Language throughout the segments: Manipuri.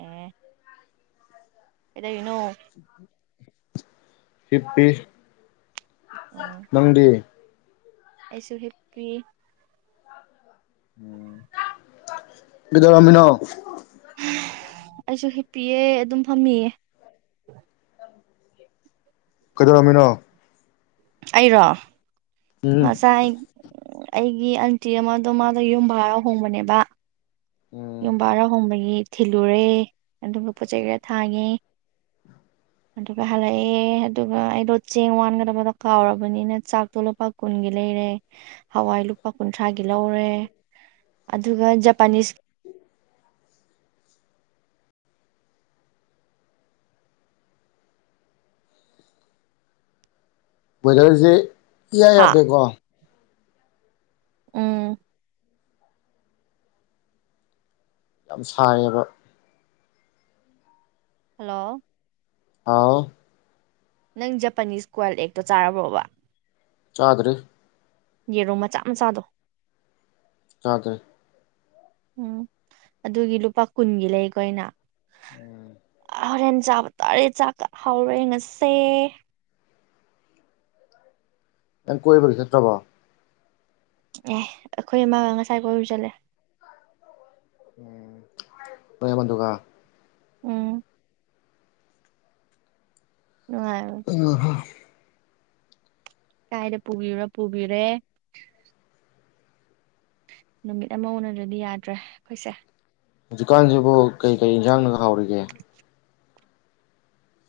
ꯑꯦ ꯀꯩꯗꯩꯅꯣ ꯍꯤꯞꯄꯤ ꯑꯣ ꯅꯪꯗꯤ ꯑꯩꯁꯨ ꯍꯤꯞꯄꯤ ꯎꯝ ꯀꯩꯗꯧꯔꯃꯤꯅꯣ ꯑꯩꯁꯨ ꯍꯤꯞꯄꯤꯌ‌ꯦ ꯑꯗꯨꯝ ꯐꯝꯃꯤꯌꯦ ꯀꯩꯗꯧꯔꯝꯃꯤꯅꯣ ꯑꯩꯔꯣ ꯎꯝ ꯉꯁꯥꯏ ꯑꯩꯒꯤ ꯑꯟꯇꯤ ꯑꯃꯗꯣ ꯃꯥꯗꯣ ꯌꯨꯝ ꯚꯔꯥ ꯍꯣꯡꯕꯅꯦꯕ ꯎꯝ ꯌꯨꯝ ꯚꯥꯔ ꯍꯣꯡꯕꯒꯤ ꯊꯤꯜꯂꯨꯔꯦ ꯑꯗꯨꯒ ꯄꯣꯠ ꯆꯩꯩ ꯀꯩꯀꯥ ꯊꯥꯡꯉꯦ ꯎ ꯑꯗꯨꯒ ꯍꯜꯂꯑꯦ ꯑꯗꯨꯒ ꯑꯩꯗꯣ ꯆꯦꯡ ꯋꯥꯟꯒꯗꯕꯗꯣ ꯀꯥꯎꯔꯕꯅꯤꯅ ꯆꯥꯛꯇꯣ ꯂꯨꯄꯥ ꯀꯨꯟꯒꯤ ꯂꯩꯔꯦ ꯍꯋꯥꯏ ꯂꯨꯄꯥ ꯀꯨꯟꯊ꯭ꯔꯥꯒꯤ ꯂꯧꯔꯦ ꯑꯗꯨꯒ ꯖꯄꯥꯅꯤꯁ ꯕꯣꯏꯂꯔꯖ‌ꯦ ꯏꯌꯥ ꯍꯥ ꯌꯥꯗꯦꯒ‌ꯣ ꯎꯝ ꯌꯥꯝ ꯁꯥꯡꯌꯦꯕ ꯍꯜꯂꯣ ꯍꯥꯎ ꯅꯪ ꯖꯄꯥꯅꯤꯁ ꯀ꯭ꯋꯥꯜ ꯑꯦꯛꯇꯣ ꯆꯥꯔꯕ꯭ꯔꯣꯕ ꯆꯥꯗꯔꯤ ꯌꯦꯔꯨꯝ ꯃꯆꯥ ꯃꯆꯥꯗꯣ ꯆꯥꯗ‌ꯦ ꯎꯝ ꯑꯗꯨꯒꯤ ꯂꯨꯄꯥ ꯀꯨꯟꯒꯤ ꯂꯩꯀ‌ꯣ ꯑꯩꯅ ꯍꯣꯔꯦꯟ ꯆꯥꯕ ꯇꯥꯔꯦ ꯆꯥꯛ ꯀ ꯍꯥꯎꯔꯦ ꯉꯁꯤ ꯅꯪ ꯀꯣꯏꯕꯒ ꯆꯠꯇ꯭ꯔꯕꯣ ꯑꯦ ꯑꯈꯣꯏ ꯑꯃꯒ ꯉꯁꯥꯏ ꯀꯣꯏꯕ ꯆꯠꯂꯦ ꯎꯝ ‌ꯅ‌ꯣꯏ ꯑꯃꯗꯨꯒ ꯎꯝ ꯅꯨꯡꯉꯥꯏ [unintelligible] ꯀꯥꯏꯗ ꯄꯨꯕꯤꯔꯣ ꯄꯨꯕꯤꯔꯦ ꯅꯨꯃꯤꯠ ꯑꯃ ꯎꯅꯗ꯭ꯔꯗꯤ ꯌꯥꯗ꯭ꯔꯦ ꯈꯣꯏꯁꯦ ꯍꯨꯖꯤꯛꯀꯥꯟꯖꯤꯕꯨ ꯀꯩ ꯀꯩ ꯏꯟꯖꯥꯡꯅꯒ ꯍꯥꯎꯔꯤꯒꯦ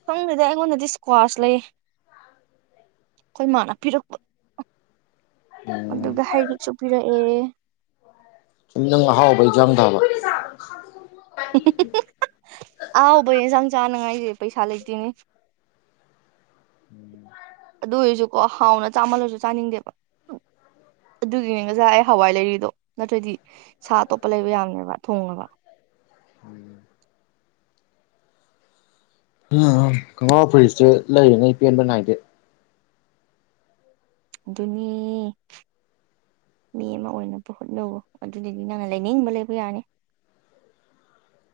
ꯈꯪꯗ‌ꯦꯗ ꯑꯩꯉꯣꯟꯗꯗꯤ ꯏꯁꯀ꯭ꯋꯥꯁ ꯂꯩ ꯈꯣꯏ ꯃꯥꯅ ꯄꯤꯔꯛꯄ [unintelligible] ꯑꯗꯨꯒ ꯍꯩꯔꯤꯛꯁꯨ ꯄꯤꯔꯑꯦ ꯁꯨꯝ ꯅꯪ ꯑꯍꯥꯎꯕ ꯏꯖꯥꯡ ꯊꯕ ꯑꯍꯥꯎꯕ ꯑꯦꯟꯁꯥꯡ ꯆꯥꯅꯉꯥꯏꯁ‌ꯦ ꯄꯩꯁꯥ ꯂꯩꯇ‌ꯦꯅ‌ꯦ [unintelligible] ꯑꯗꯨ ꯑꯣꯏꯖꯨꯀꯣ ꯍꯥꯎꯅ ꯆꯥꯝꯃꯜꯂꯁꯨ ꯆꯥꯅꯤꯡꯗꯦꯕ ꯑꯗꯨꯒꯤꯅꯦ ꯉꯁꯥꯏ ꯑꯩ ꯍꯋꯥꯏ ꯂꯩꯔꯤꯗꯣ ꯅꯠꯇ꯭ꯔꯗꯤ ꯁꯥ ꯑꯇꯣꯞꯄ ꯂꯩꯕ ꯌꯥꯕꯅꯦꯕ ꯊꯣꯉꯒ ꯍ‌ꯣ [unintelligible] [unintelligible] ꯈꯣꯡꯒ꯭ꯔꯥꯎ ꯐꯨꯔꯤꯠꯁꯨ ꯂꯩꯔꯤꯉꯩ ꯄꯦꯟꯕ ꯅꯥꯏꯗꯦ ꯑꯗꯨꯅꯤ ꯃꯤ ꯑꯃ ꯑꯣꯏꯅꯕ ꯍꯣꯠꯅꯧ ꯑꯗꯨꯗꯗꯤ ꯅꯪꯅ ꯂꯩꯅꯤꯡꯕ ꯂꯩꯕ ꯌꯥꯔꯅꯤ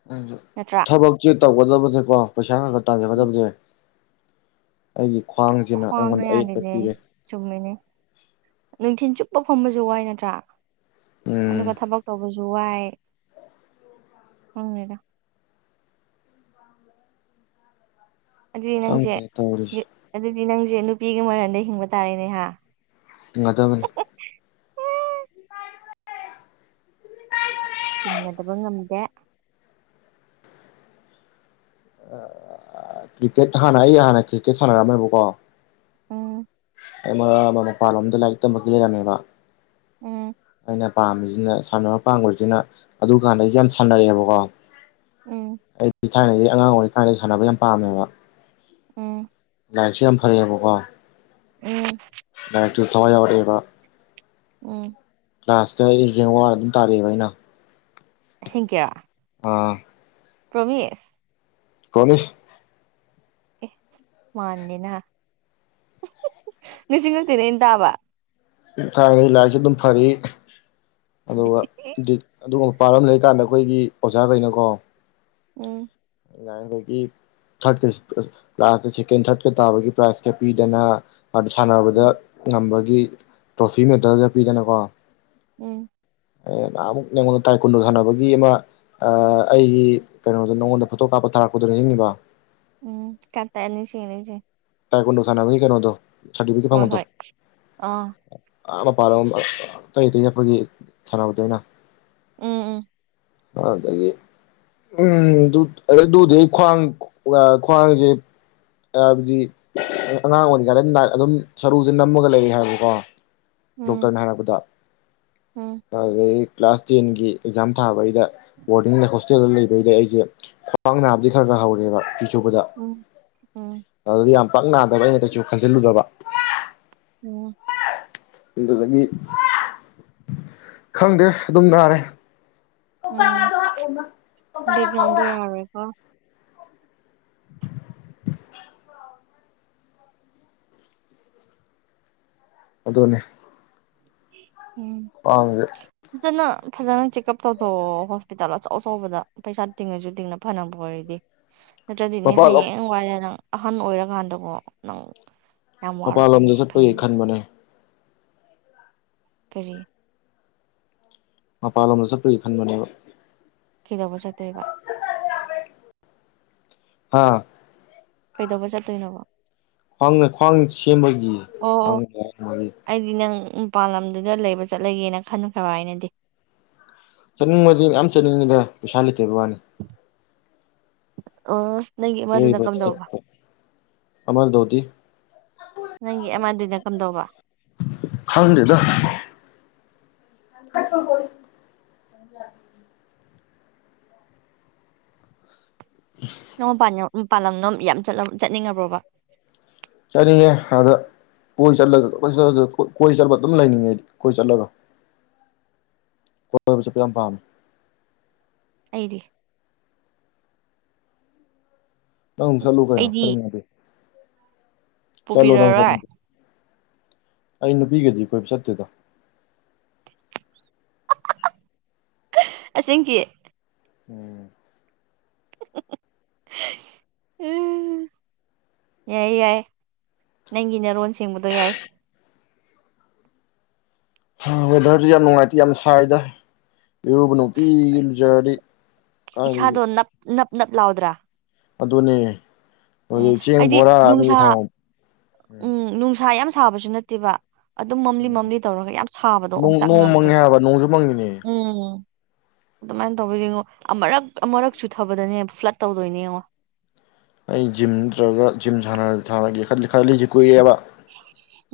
ꯅꯪꯖꯨ ꯅꯠꯇ꯭ꯔꯥ ꯊꯕꯛ ꯁꯦ ꯇꯧꯒꯗꯕꯁꯦꯀꯣ ꯄꯩꯁꯥ ꯈꯒ ꯇꯥꯟꯖꯒꯗꯕꯖꯦ ꯑꯩꯒꯤ ꯈ꯭ꯋꯥꯡ ꯁꯤꯅ ꯑꯩꯉꯣꯟꯗ ꯑꯌꯦꯠꯄ ꯄꯤꯔꯦ ꯆꯨꯝꯃꯤꯅꯤ ꯅꯨꯡꯊꯤꯟ ꯆꯨꯞꯄ ꯐꯝꯕꯁꯨ ꯋꯥꯏ ꯅꯠꯇ꯭ꯔꯥ ꯎꯝ ꯑꯗꯨꯒ ꯊꯕꯛ ꯇꯧꯕꯁꯨ ꯋꯥꯏ ꯈꯪꯗꯦꯗ ꯑꯗꯨꯗꯤ ꯅꯪꯖꯦ ꯈꯪꯗꯦ ꯇꯧꯔꯤꯁꯦ ꯑꯗꯨꯗꯤ ꯅꯪꯖꯦ ꯅꯨꯄꯤꯒꯤ ꯃꯔꯜꯗ ꯍꯤꯡꯕ ꯇꯥꯔꯦꯅꯦꯍꯥ ꯍꯤꯡꯉꯥꯗꯕꯅꯤ ꯆꯤꯡꯅꯗꯕ ꯉꯝꯗꯦ ꯀ꯭ꯔꯤꯀꯦꯠ ꯍꯥꯟꯅ ꯑꯩ ꯍꯥꯟꯅ ꯀ꯭ꯔꯤꯀꯦꯠ ꯁꯥꯟꯅꯔꯝꯃꯦꯕꯀꯣ ꯎꯝ ꯑꯃ ꯃꯄꯥꯥꯟꯂꯣꯝꯗ ꯂꯥꯏꯔꯤꯛ ꯇꯝꯕꯒꯤ ꯂꯩꯔꯝꯃꯦꯕ ꯎꯝ ꯑꯩꯅ ꯄꯥꯝꯃꯤꯖꯤꯅ ꯁꯥꯟꯅꯕ ꯄꯥꯝꯒ꯭ꯔꯤꯖꯤꯅ ꯑꯗꯨ ꯀꯥꯟꯗ ꯑꯩꯖꯦ ꯌꯥꯝ ꯁꯥꯟꯅꯔꯛꯑꯦꯕꯀꯣ ꯎꯝ ꯑꯩꯄꯤ ꯊꯥꯏꯅꯗꯒꯤ ꯑꯉꯥꯡ ꯑꯣꯏꯔꯤꯀꯥꯟꯗ ꯁꯥꯟꯅꯕ ꯌꯥꯝ ꯄꯥꯝꯃꯦꯕ ꯎꯝ ꯂꯥꯏꯔꯤꯛꯁꯨ ꯌꯥꯝ ꯐꯔꯑꯦꯕꯀꯣ ꯎꯝ ꯂꯥꯏꯔꯤꯛꯇꯨ ꯊꯋꯥꯏ ꯌꯥꯎꯔꯛꯑꯦꯕ ꯎꯝ ꯀ꯭ꯂꯥꯁꯇ ꯑꯩꯖꯦ ꯔꯦꯡ ꯋꯥꯟ ꯑꯗꯨꯝ ꯇꯥꯔꯛꯑꯦꯕ ꯑꯩꯅ ꯑꯁꯦꯡ ꯀꯤ ꯑꯥ ꯄ꯭ꯔꯣꯃꯤꯁ ꯄ꯭ꯔꯣꯃꯤꯁ ꯑꯦ ꯃꯥꯟꯗꯦꯅ ꯉꯁꯤ ꯉꯛꯇꯅꯦ ꯑꯩꯅ ꯇꯥꯕ ꯇꯥꯔꯛꯏ ꯂꯥꯏꯔꯤꯛꯁꯨ ꯑꯗꯨꯝ ꯐꯔꯤ ꯑꯗꯨꯒ ꯑꯗꯨꯒ ꯄꯥꯂꯝ ꯂꯩꯀꯥꯟꯗ ꯈꯣꯏꯒꯤ ꯑꯣꯖꯥꯒꯩꯅꯀꯣ ꯎꯝ ꯂꯥꯏꯔꯤꯛ ꯂꯩꯕꯤ ꯊꯥꯔꯠꯀ ꯀ꯭ꯂꯥꯁꯇ ꯁꯦꯀꯦꯟ ꯊꯥꯔꯠꯀ ꯇꯥꯕꯒꯤ ꯄ꯭ꯔꯥꯏꯖꯀ ꯄꯤꯗꯅ ꯑꯗꯨ ꯁꯥꯟꯅꯕꯗ ꯎꯝ ꯉꯝꯕꯒꯤ ꯇ꯭ꯔꯣꯐꯤ ꯃꯦꯗꯜꯒ ꯄꯤꯗꯅꯀꯣ ꯎꯝ ꯅꯍꯟ ꯃꯨꯛ ꯅꯉꯣꯟꯗ ꯇꯥꯏ ꯀꯨꯟꯗꯣ ꯁꯥꯟꯅꯕꯒꯤ ꯑꯃ ꯑꯥ ꯑꯩꯒꯤ ꯀꯩꯅꯣꯗꯣ ꯅꯉꯣꯟꯗ ꯐꯣꯇꯣ ꯀꯥꯞ ꯊꯥꯔꯄꯗꯨ ꯅꯤꯡꯖꯤꯡꯉꯤꯕꯣ ꯎꯝ ꯀꯇꯅꯤꯁꯤꯡ ꯂꯛꯏꯖꯤꯌꯦꯡꯉꯣ ꯇꯥꯏ ꯀꯨꯟꯗꯣ ꯁꯥꯟꯅꯕꯒꯤ ꯀꯩꯅꯣꯗꯣ ꯁꯔꯇꯤꯐꯤꯀꯦꯠ ꯍꯣꯏ ꯐꯪꯕꯗꯣ ꯍꯣꯏ ꯑꯥ ꯑꯥ ꯃꯄꯥꯥꯜꯂꯝ ꯑꯇꯩ ꯑꯇꯩ ꯆꯠꯄꯒꯤ ꯁꯥꯟꯅꯕꯗꯣ ꯑꯩꯅ ꯎꯝ ꯎꯝ ꯑꯧꯗꯒꯤ ꯎꯝ ꯑꯗꯨꯗꯤ ꯑꯩ ꯈ꯭ꯋꯥꯡ ꯈ꯭ꯋꯥꯡꯖꯦ ꯑꯥꯕꯗꯤ ꯑꯉꯥꯡ ꯑꯣꯏꯔꯤꯉꯩꯗ ꯅꯥꯏ ꯑꯗꯨꯝ ꯁꯔꯨꯖꯦ ꯅꯝꯃꯒ ꯂꯩ ꯍꯥꯏꯌꯦꯕꯀꯣ ꯎꯝ ꯎꯝ ꯗꯣꯛꯇꯔꯅ ꯍꯥꯏꯔꯕꯗ ꯎꯝ ꯑꯗꯨꯗꯒꯤ ꯀ꯭ꯂꯥꯁ ꯇꯦꯟꯒꯤ ꯑꯦꯛꯖꯥꯝ ꯊꯥꯕꯩꯗ ꯕꯣꯔꯗꯤꯡ ꯂꯩ ꯍꯣꯁ ꯇꯦꯜꯗ ꯂꯩꯕꯩꯗ ꯑꯩꯖꯦ ꯈ꯭ꯋꯥꯡ ꯅꯥꯕꯗꯤ ꯈꯔ ꯈꯔ ꯍꯧꯔꯦꯕ ꯐꯤ ꯁꯨꯕꯗ ꯎꯝ ꯎꯝ ꯑꯗꯨꯗꯤ ꯌꯥꯝ ꯄꯛ ꯅꯥꯗꯕ ꯑꯩꯅ ꯀꯩꯁꯨ ꯈꯟꯖꯜꯂꯨꯗꯕ ꯑꯣ ꯑꯗꯨꯒꯗꯤ ꯈꯪꯗꯦ ꯑꯗꯨꯝ ꯅꯥꯔꯦ ꯎꯝ ꯕꯦꯛꯒ꯭ꯔꯥꯎꯟꯗꯣ ꯌꯥꯔꯣꯏꯀꯣ ꯑꯗꯣꯅꯦ ꯎꯝ ꯄꯥꯡꯖꯦ ꯐꯖꯅ ꯐꯖꯅ ꯆꯦꯛꯑꯞ ꯇꯧꯊꯣꯛꯑꯣ ꯍꯣꯁꯄꯤꯇꯥꯜ ꯑꯆꯧ ꯑꯆꯧꯕꯗ ꯄꯩꯁꯥ ꯇꯤꯡꯉꯖꯨ ꯇꯤꯡꯅ ꯐꯅꯕ ꯑꯣꯏꯔꯗꯤ ꯅꯠꯇ꯭ꯔꯗꯤꯅꯦ ꯃꯄꯥꯟꯂꯣꯝ ꯍꯌꯦꯡ ꯋꯥꯏꯔꯦ ꯅꯪ ꯑꯍꯟ ꯑꯣꯏꯔꯀꯥꯟꯗꯀꯣ ꯅꯪ ꯌꯥꯝ ꯃꯄꯥꯟ ꯂꯝꯗ ꯋꯥꯔꯛꯀꯅꯤ ꯐꯪꯉꯤ ꯆꯠꯄꯒꯤ ꯈꯟꯕꯅꯦ ꯀꯔꯤ ꯃꯄꯥꯟꯂꯣꯝꯗ ꯆꯠꯄꯒꯤ ꯈꯟꯕꯅꯦꯕ ꯈꯤꯗꯧꯕ ꯆꯠꯇꯣꯏꯕ ꯍꯥꯥ ꯀꯩꯗꯧꯕ ꯆꯠꯇꯣꯏꯅꯣꯕ ꯈ꯭ꯋꯥꯡꯅ ꯈ꯭ꯋꯥꯡ ꯁꯦꯝꯕꯒꯤ ꯑꯣ ꯑꯣ ꯋꯥꯡ ꯅꯨꯉꯥꯏꯇꯕꯒꯤ ꯑꯩꯗꯤ ꯅꯪ ꯃꯄꯥꯟ ꯂꯝꯗꯨꯗ ꯂꯩꯕ ꯆꯠꯂꯒꯦꯅ ꯈꯟꯈ꯭ꯔꯕ ꯍꯥꯏꯅꯗꯤ ꯆꯠꯅꯤꯡꯕꯗꯤ ꯃꯌꯥꯝ ꯆꯠꯅꯤꯡꯉꯤꯗ ꯄꯩꯁꯥ ꯂꯩꯇꯕ ꯋꯥꯅꯤ ꯑꯣ ꯅꯪꯒꯤ ꯑꯃꯗꯨꯅ ꯍꯣꯏꯕꯆꯤꯆꯤ ꯀꯝꯗꯧꯕ ꯍꯣꯏ ꯑꯃꯜꯗꯣꯗꯤ ꯅꯪꯒꯤ ꯑꯃꯥꯗꯨꯅ ꯀꯝꯗꯧꯕ ꯈꯪꯗꯦꯗ ꯈꯠꯄꯄꯣꯠꯅꯤ [unintelligible] [unintelligible] ꯅꯣꯡ ꯃꯄꯥꯟꯌꯣ ꯃꯄꯥꯟꯂꯝꯗꯣꯝ ꯌꯥꯝ ꯆꯠꯂꯕ ꯆꯠꯅꯤꯡꯉꯕꯣꯕ ꯆꯠꯅꯤꯡꯉꯦ ꯑꯗ ꯀꯣꯏ ꯆꯠꯂꯒ ꯀꯣꯏ ꯆꯠ ꯆꯠ ꯀꯣꯏ ꯀꯣꯏ ꯆꯠꯄ ꯑꯗꯨꯝ ꯂꯩꯅꯤꯡꯉꯦ ꯑꯩꯗꯤ ꯀꯣꯏ ꯆꯠꯂꯒ ꯀꯣꯏꯕ ꯆꯠꯄ ꯌꯥꯝ ꯄꯥꯝꯃꯦ ꯑꯩꯗꯤ ꯅꯪꯖꯨ ꯆꯠ ꯀꯩꯅꯣ ꯑꯩꯗꯤ ꯆꯠꯅꯤꯡꯉꯗꯤ ꯆꯠꯂꯣ ꯅꯪ ꯄꯨꯕꯤꯔꯔꯣꯏ ꯆꯠꯅꯤꯡꯗꯤ ꯑꯩ ꯅꯨꯄꯤꯒꯗꯤ ꯀꯣꯏꯕ ꯆꯠꯇꯦꯗ ꯑꯁꯦꯡꯀꯤ ꯎꯝ ꯎꯝ ꯌꯥꯏ ꯌꯥꯏ ꯅꯪꯒꯤ ꯅꯔꯣꯟ ꯁꯦꯡꯕꯗꯣ ꯌꯥꯏ ꯍꯥ ꯋꯦꯗꯔꯖꯦ ꯌꯥꯝ ꯅꯨꯡꯉꯥꯏꯇꯦ ꯌꯥꯝ ꯁꯥꯏꯗ ꯏꯔꯨꯕ ꯅꯨꯡꯇꯤꯒꯤ ꯂꯨꯖꯔꯗꯤ ꯀꯥꯏꯗꯒꯤ ꯏꯁꯥꯗꯣ ꯅꯞ ꯅꯞ ꯂꯥꯎꯗ꯭ꯔꯥ ꯑꯗꯨꯅꯦ ꯎꯝ ꯍꯧꯖꯤꯛ ꯆꯦꯡ ꯍꯥꯏꯗꯤ ꯕꯣꯔꯥ ꯑꯅꯤ ꯅꯨꯡꯁꯥ ꯊꯥꯡꯉꯣꯞ ꯎꯝ ꯅꯨꯡꯁꯥ ꯌꯥꯝ ꯁꯥꯕꯁꯨ ꯅꯠꯇꯦꯕ ꯑꯗꯨꯝ ꯃꯝꯂꯤ ꯃꯝꯂꯤ ꯇꯧꯔꯒ ꯌꯥꯝ ꯁꯥꯕꯗꯣ ꯅꯣꯡ ꯑꯣꯡꯆꯥꯛ ꯅꯣꯡ ꯅꯥꯕꯗꯣ ꯃꯪꯉꯦ ꯍꯥꯏꯕ ꯅꯣꯡꯁꯨ ꯃꯪꯉꯤꯅꯦ ꯎꯝ ꯑꯗꯨꯃꯥꯏꯟ ꯇꯧꯕ ꯌꯦꯡꯉꯣ ꯑꯃꯔꯛ ꯑꯃꯔꯛ ꯆꯨꯊꯕꯗꯅꯦꯕ ꯐ꯭ꯂꯠ ꯇꯧꯗꯣꯏꯅꯦ ꯌꯦꯡꯉꯣ ꯑꯩ ꯖꯤꯝ ꯅꯠꯇ꯭ꯔꯒ ꯖꯤꯝ ꯁꯥꯟꯅ ꯁꯥꯟꯅꯒꯦ ꯈꯜꯂꯤ ꯈꯂꯤꯖꯦ ꯀꯨꯏꯔꯦꯕ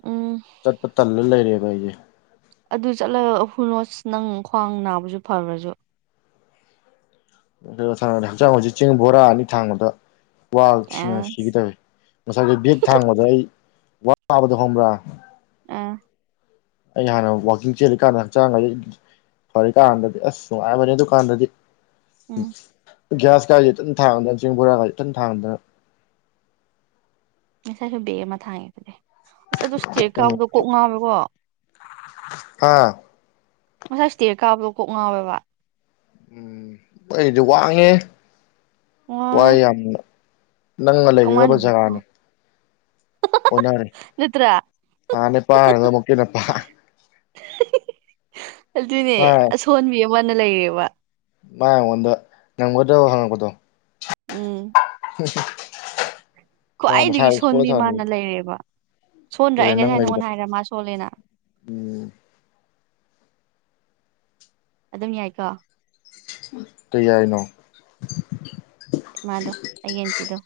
ꯎꯝ ꯆꯠꯄ ꯇꯜꯂ ꯂꯩꯔꯦꯕ ꯑꯩꯖꯦ ꯑꯗꯨ ꯆꯠꯂꯒ ꯍꯨꯅꯣꯁ ꯅꯪ ꯈ꯭ꯋꯥꯡ ꯅꯥꯕꯖꯨ ꯐꯒ꯭ꯔꯖꯨ ꯑꯗꯨ ꯁꯥꯡꯅ ꯆꯦꯡ ꯍꯧꯖꯤꯛ ꯆꯦꯡ ꯕꯣꯔꯥ ꯑꯅꯤ ꯊꯥꯡꯕꯗ ꯋꯥꯕ ꯁꯤꯅ ꯑꯦꯁ ꯁꯤꯒ ꯇꯧꯋꯦ ꯉꯁꯥꯏꯒꯤ ꯕꯦꯛ ꯊꯥꯡꯕꯗ ꯑꯩ ꯋꯥꯕꯗ ꯍꯣꯡꯕ꯭ꯔꯥ ꯑ ꯑꯩ ꯍꯥꯟꯅ ꯋꯥꯛꯀꯤꯡ ꯆꯦꯜꯂꯤꯀꯥꯟꯗ ꯍꯛꯆꯥꯡꯒꯥꯁꯤ ꯐꯔꯦꯀꯥꯟꯗꯗꯤ ꯑꯁ ꯅꯨꯡꯉꯥꯏꯕꯅꯦ ꯑꯗꯨꯀꯥꯟꯗꯗꯤ ꯎꯝ ꯎ ꯒ꯭ꯌꯥꯁ ꯀꯥꯥꯁꯦ ꯇꯪ ꯊꯥꯡꯗꯅ ꯆꯦꯡ ꯕꯣꯔꯥ ꯀꯥꯁꯦ ꯇꯪ ꯊꯥꯡꯗꯅ ꯉꯁꯥꯏꯁꯨ ꯕꯦꯒ ꯑꯃ ꯊꯥꯡꯉꯦ ꯑꯁ ꯑꯗꯨ ꯏꯁꯇꯤꯔꯠ ꯀꯥꯕꯗꯣ ꯀꯣꯛ ꯉꯥꯉꯤꯀꯣ ꯍꯥ ꯉꯁꯥꯏ ꯏꯁꯇꯦꯔ ꯀꯥꯕꯗꯣ ꯀꯣꯛ ꯉꯥꯎꯋꯦꯕ ꯎꯝ ꯑꯩꯗꯤ ꯋꯥꯡꯉꯦ ꯋꯥꯏ ꯌꯥꯝꯅ ꯅꯪꯅ ꯂꯩꯒꯦꯗꯕ ꯀꯃꯥꯏꯅꯕꯨ ꯀꯥꯎ ꯖꯒꯥꯅꯤ ꯑꯣꯟꯅꯔꯦ ꯅꯠꯇ꯭ꯔꯥ ꯑ ꯅꯄꯥꯔꯗ ꯑꯃꯨꯛꯀꯤꯅꯄꯥ ꯑꯗꯨꯅꯦ ꯃꯥ ꯑꯁꯣꯟꯕꯤ ꯑꯃꯅ ꯂꯩꯔꯦꯕ ꯃꯥ ꯑꯩꯉꯣꯟꯗ ꯉꯝꯒꯗ꯭ꯔꯣ ꯍꯪꯉꯛꯄꯗꯣ ꯎꯝ ꯎꯝ ꯈ꯭ꯋꯥꯏꯗꯒꯤ ꯁꯣꯟꯕꯤ ꯃꯥꯅ ꯂꯩꯔꯦꯕ ꯁꯣꯟꯗ꯭ꯔ ꯑꯗꯨꯅ ꯅꯪ ꯑꯩꯉꯩꯁꯥꯏ ꯅꯉꯣꯟ ꯂꯩꯕꯗ ꯍꯥꯏꯔꯦ ꯃꯥ ꯁꯣꯜꯂꯦꯅ ꯎꯝ ꯑꯗꯨꯝ ꯌꯥꯏꯀꯣ ꯀꯩ ꯌꯥꯏꯅꯣ ꯃꯥꯗꯣ ꯑꯩꯒꯦꯟꯇꯤꯗꯣ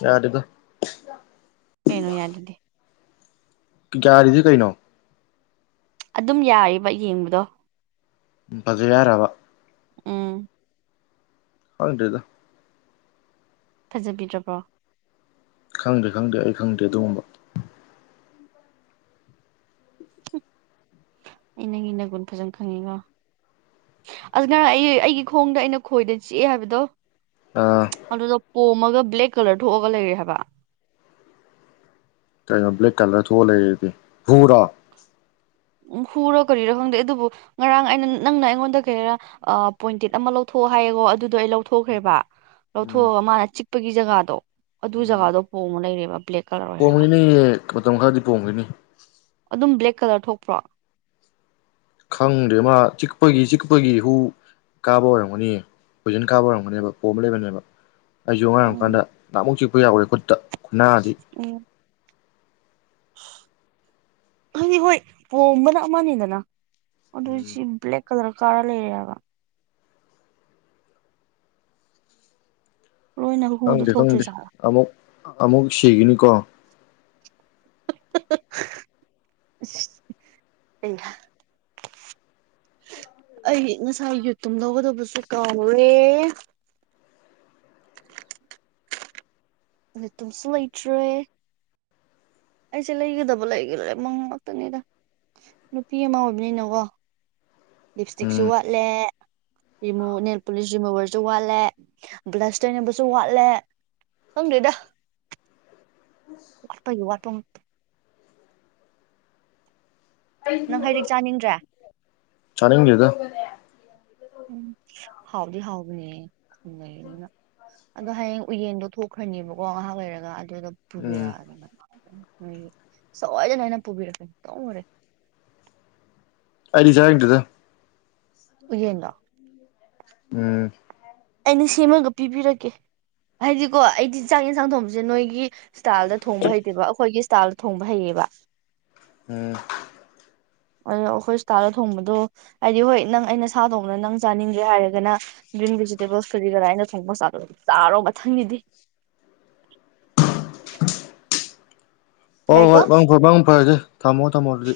ꯌꯥꯗꯦꯗ ꯀꯩꯅꯣ ꯌꯥꯗ꯭ꯔꯤꯗꯤ ꯌꯥꯔꯤꯗꯤ ꯀꯩꯅꯣ ꯑꯗꯨꯝ ꯌꯥꯔꯤꯕ ꯌꯦꯡꯕꯗꯣ ꯐꯖꯩ ꯌꯥꯏꯔꯕ ꯎꯝ ꯈꯪꯗ꯭ꯔꯦꯗꯥ ꯐꯖꯕꯤꯗ꯭ꯔꯕ꯭ꯔꯣ ꯈꯪꯗꯦ ꯈꯪꯗꯦ ꯑꯩ ꯈꯪꯗꯦ ꯑꯗꯨꯒꯨꯝꯕ ꯑꯩ ꯅꯪꯒꯤ ꯅꯒꯨꯟ ꯐꯖꯅ ꯈꯪꯉꯤꯀꯣ ꯑꯗꯨ ꯅꯔ ꯑꯩ ꯑꯩꯒꯤ ꯈꯣꯡꯗ ꯑꯩꯅ ꯈꯣꯏꯗꯅ ꯆꯤꯛꯑꯦ ꯍꯥꯏꯕꯗꯣ ꯑꯥ ꯑꯗꯨꯗ ꯄꯣꯝꯃꯒ ꯕ꯭ꯂꯦꯛ ꯀꯂꯔ ꯊꯣꯛꯑꯒ ꯂꯩꯔꯦ ꯍꯥꯏꯕ ꯀꯩꯅꯣ ꯕ꯭ꯂꯦꯛ ꯀꯂꯔ ꯊꯣꯛꯑ ꯂꯩꯔꯦꯗꯤ ꯍꯨꯔꯤ ꯎ ꯍꯨꯔꯣ ꯀꯔꯤꯔꯣ ꯈꯪꯗꯦ ꯑꯗꯨꯕꯨ ꯉꯔꯥꯡ ꯑꯩꯅ ꯅꯪꯅ ꯑꯩꯉꯣꯟꯗ ꯀꯩꯔꯥ ꯑ ꯄꯣꯏꯟꯇꯦꯠ ꯑꯃ ꯂꯧꯊꯣꯛꯑꯣ ꯍꯥꯏꯌꯦꯀꯣ ꯑꯗꯨꯗꯣ ꯑꯩ ꯂꯧ ꯊꯣꯛꯈ꯭ꯔꯦꯕ ꯎꯝ ꯂꯧꯊꯣꯛꯑꯒ ꯃꯥꯅ ꯆꯤꯛꯄꯒꯤ ꯖꯒꯥꯗꯣ ꯑꯗꯨ ꯎꯝ ꯖꯒꯥꯗꯣ ꯄꯣꯡꯃ ꯂꯩꯔꯦꯕ ꯕ꯭ꯂꯦꯛ ꯀꯂꯔ ꯑꯣꯏꯔꯒ ꯄꯣꯝꯒꯤꯅꯤ ꯃꯇꯝ ꯈꯔꯗꯤ ꯄꯣꯝꯒꯤꯅꯤ ꯑꯗꯨꯝ ꯕ꯭ꯂꯦꯛ ꯀꯂꯔ ꯊꯣꯛꯄ꯭ꯔꯣ ꯈꯪꯗ꯭ꯔꯦ ꯃꯥ ꯆꯤꯛꯄꯒꯤ ꯆꯤꯛꯄꯒꯤ ꯍꯨ ꯀꯥꯕ ꯑꯣꯏꯔꯝꯒꯅꯤꯌꯦ ꯐꯣꯏꯖꯟ ꯀꯥꯕ ꯑꯣꯏꯔꯝꯒꯅꯦꯕ ꯄꯣꯝꯃ ꯂꯩꯕꯅꯦꯕ ꯑꯩꯁꯨ ꯑꯉꯥꯡꯑꯣꯏ ꯀꯥꯟꯗ ꯎꯝ ꯅꯍꯃꯨꯛ ꯆꯤꯛꯄ ꯌꯥꯎꯔꯦ ꯈꯨꯠꯇ ꯈꯨꯟꯅꯥꯗꯤ ꯎꯝ ꯑꯗꯨꯗꯤ ꯍꯣꯏ ꯄꯣꯝꯕꯅ ꯑꯃꯅꯤꯅꯦꯗꯅ ꯎꯝ ꯑꯗꯨꯏꯁꯤ ꯕ꯭ꯂꯦꯛ ꯀꯂꯔ ꯀꯥꯔꯥ ꯂꯩꯔꯦꯍꯥꯏꯕ ꯂꯣꯏꯅ ꯍꯨꯗꯣ ꯈꯪꯗꯦ ꯈꯪꯗꯦ ꯊꯣꯛꯇ꯭ꯔꯤꯖꯥꯠꯂꯥ ꯑꯃꯨꯛ ꯑꯃꯨꯛ ꯁꯤꯒꯤꯅꯤꯀꯣ [unintelligible] ꯑꯩꯅ ꯑꯩ ꯉꯁꯥꯏ ꯌꯨꯇꯨꯝ ꯂꯧꯒꯗꯕꯁꯨ ꯀꯥꯎꯔꯦ [inaudible] ꯅꯦꯠꯇꯝꯁꯨ ꯂꯩꯇ꯭ꯔꯦ ꯑꯩꯁꯦ ꯂꯩꯒꯗꯕ ꯂꯩꯒꯤ ꯂꯥꯃꯪ ꯉꯛꯇꯥꯅꯤꯗ ꯅꯨꯄꯤ ꯑꯃ ꯑꯣꯏꯕꯅꯤꯅꯀꯣ ꯂꯤꯞꯁ ꯇꯤꯛꯁꯨ ꯎꯝ ꯋꯥꯠꯂꯦ ꯔꯤꯃꯨ ꯅꯦꯜ ꯄꯨꯂꯤꯁ ꯔꯤꯃꯣꯕꯔꯁꯨ ꯋꯥꯠꯂꯦ ꯕ꯭ꯂꯁ ꯇꯩꯅꯕꯁꯨ ꯋꯥꯠꯂꯦ ꯈꯪꯗꯦꯗ ꯋꯥꯠꯄꯒꯤ ꯋꯥꯠꯄ ꯉꯛꯇꯥ ꯅꯪ ꯍꯩꯔꯤꯛ ꯆꯥꯅꯤꯡꯗ꯭ꯔꯦ ꯆꯥꯅꯤꯡꯗꯦꯗ ꯎꯝ ꯍꯥꯎꯗꯤ ꯍꯥꯎꯕꯅꯦ ꯈꯨꯝꯅꯩꯅꯤꯅ ꯑꯗꯣ ꯍꯌꯦꯡ ꯎꯌꯦꯟꯗꯣ ꯊꯣꯛꯈ꯭ꯔꯥꯅꯦꯕꯀꯣ ꯉꯥꯏꯍꯥꯛ ꯂꯩꯔꯒꯥ ꯑꯗꯨꯗꯣ ꯎꯝ ꯄꯨꯕꯤꯔꯛꯑꯒꯦ [unintelligible] ꯁꯣꯏꯗꯅ ꯑꯩꯅ ꯄꯨꯕꯤꯔꯛꯀꯥꯅꯦ ꯗꯣꯡ ꯋꯥꯔꯤ ꯑꯩꯗꯤ ꯆꯥꯅꯤꯡꯗꯦꯗꯥ ꯎꯌꯦꯟꯗꯣ ꯎꯝ ꯑꯩꯅ ꯁꯦꯝꯃꯒ ꯄꯤꯕꯤꯔꯛꯀꯦ ꯍꯥꯏꯗꯤꯀꯣ ꯑꯩꯗꯤ ꯆꯥꯛ ꯌꯦꯟꯁꯥꯡ ꯊꯣꯡꯕꯁꯦ ꯅꯣꯏꯒꯤ ꯁ꯭ꯇꯥꯥꯏꯜꯗ ꯊꯣꯡꯕ ꯍꯩꯇꯦꯕ ꯑꯈꯣꯏꯒꯤ ꯁ꯭ꯇꯥꯥꯏꯜꯗ ꯊꯣꯡꯕ ꯍꯩꯌꯦꯕ ꯎꯝ ꯑꯗꯣ ꯑꯈꯣꯏ ꯁ꯭ꯇꯥꯏꯜ ꯊꯣꯡꯕꯗꯣ ꯍꯥꯏꯗꯤ ꯍꯣꯏ ꯅꯪ ꯑꯩꯅ ꯁꯥ ꯊꯣꯡꯕꯅ ꯅꯪ ꯆꯥꯅꯤꯡꯒꯦ ꯍꯥꯏꯔꯒꯅ ꯒ꯭ꯔꯤꯟ ꯚꯦꯖꯤꯇꯦꯕꯜꯁ ꯀꯔꯤ ꯀꯥꯔꯥ ꯑꯩꯅ ꯊꯣꯡꯕ ꯆꯗꯔꯣ ꯆꯥꯔꯣ ꯃꯊꯪꯒꯤꯗꯤ ꯍꯣ ꯌꯥꯏꯀꯣ ꯍꯣꯏ ꯃꯪ ꯐꯥ ꯃꯪ ꯐꯔꯥꯗꯤ ꯊꯝꯃꯣ ꯊꯝꯃꯣ ꯑꯗꯨꯗꯤ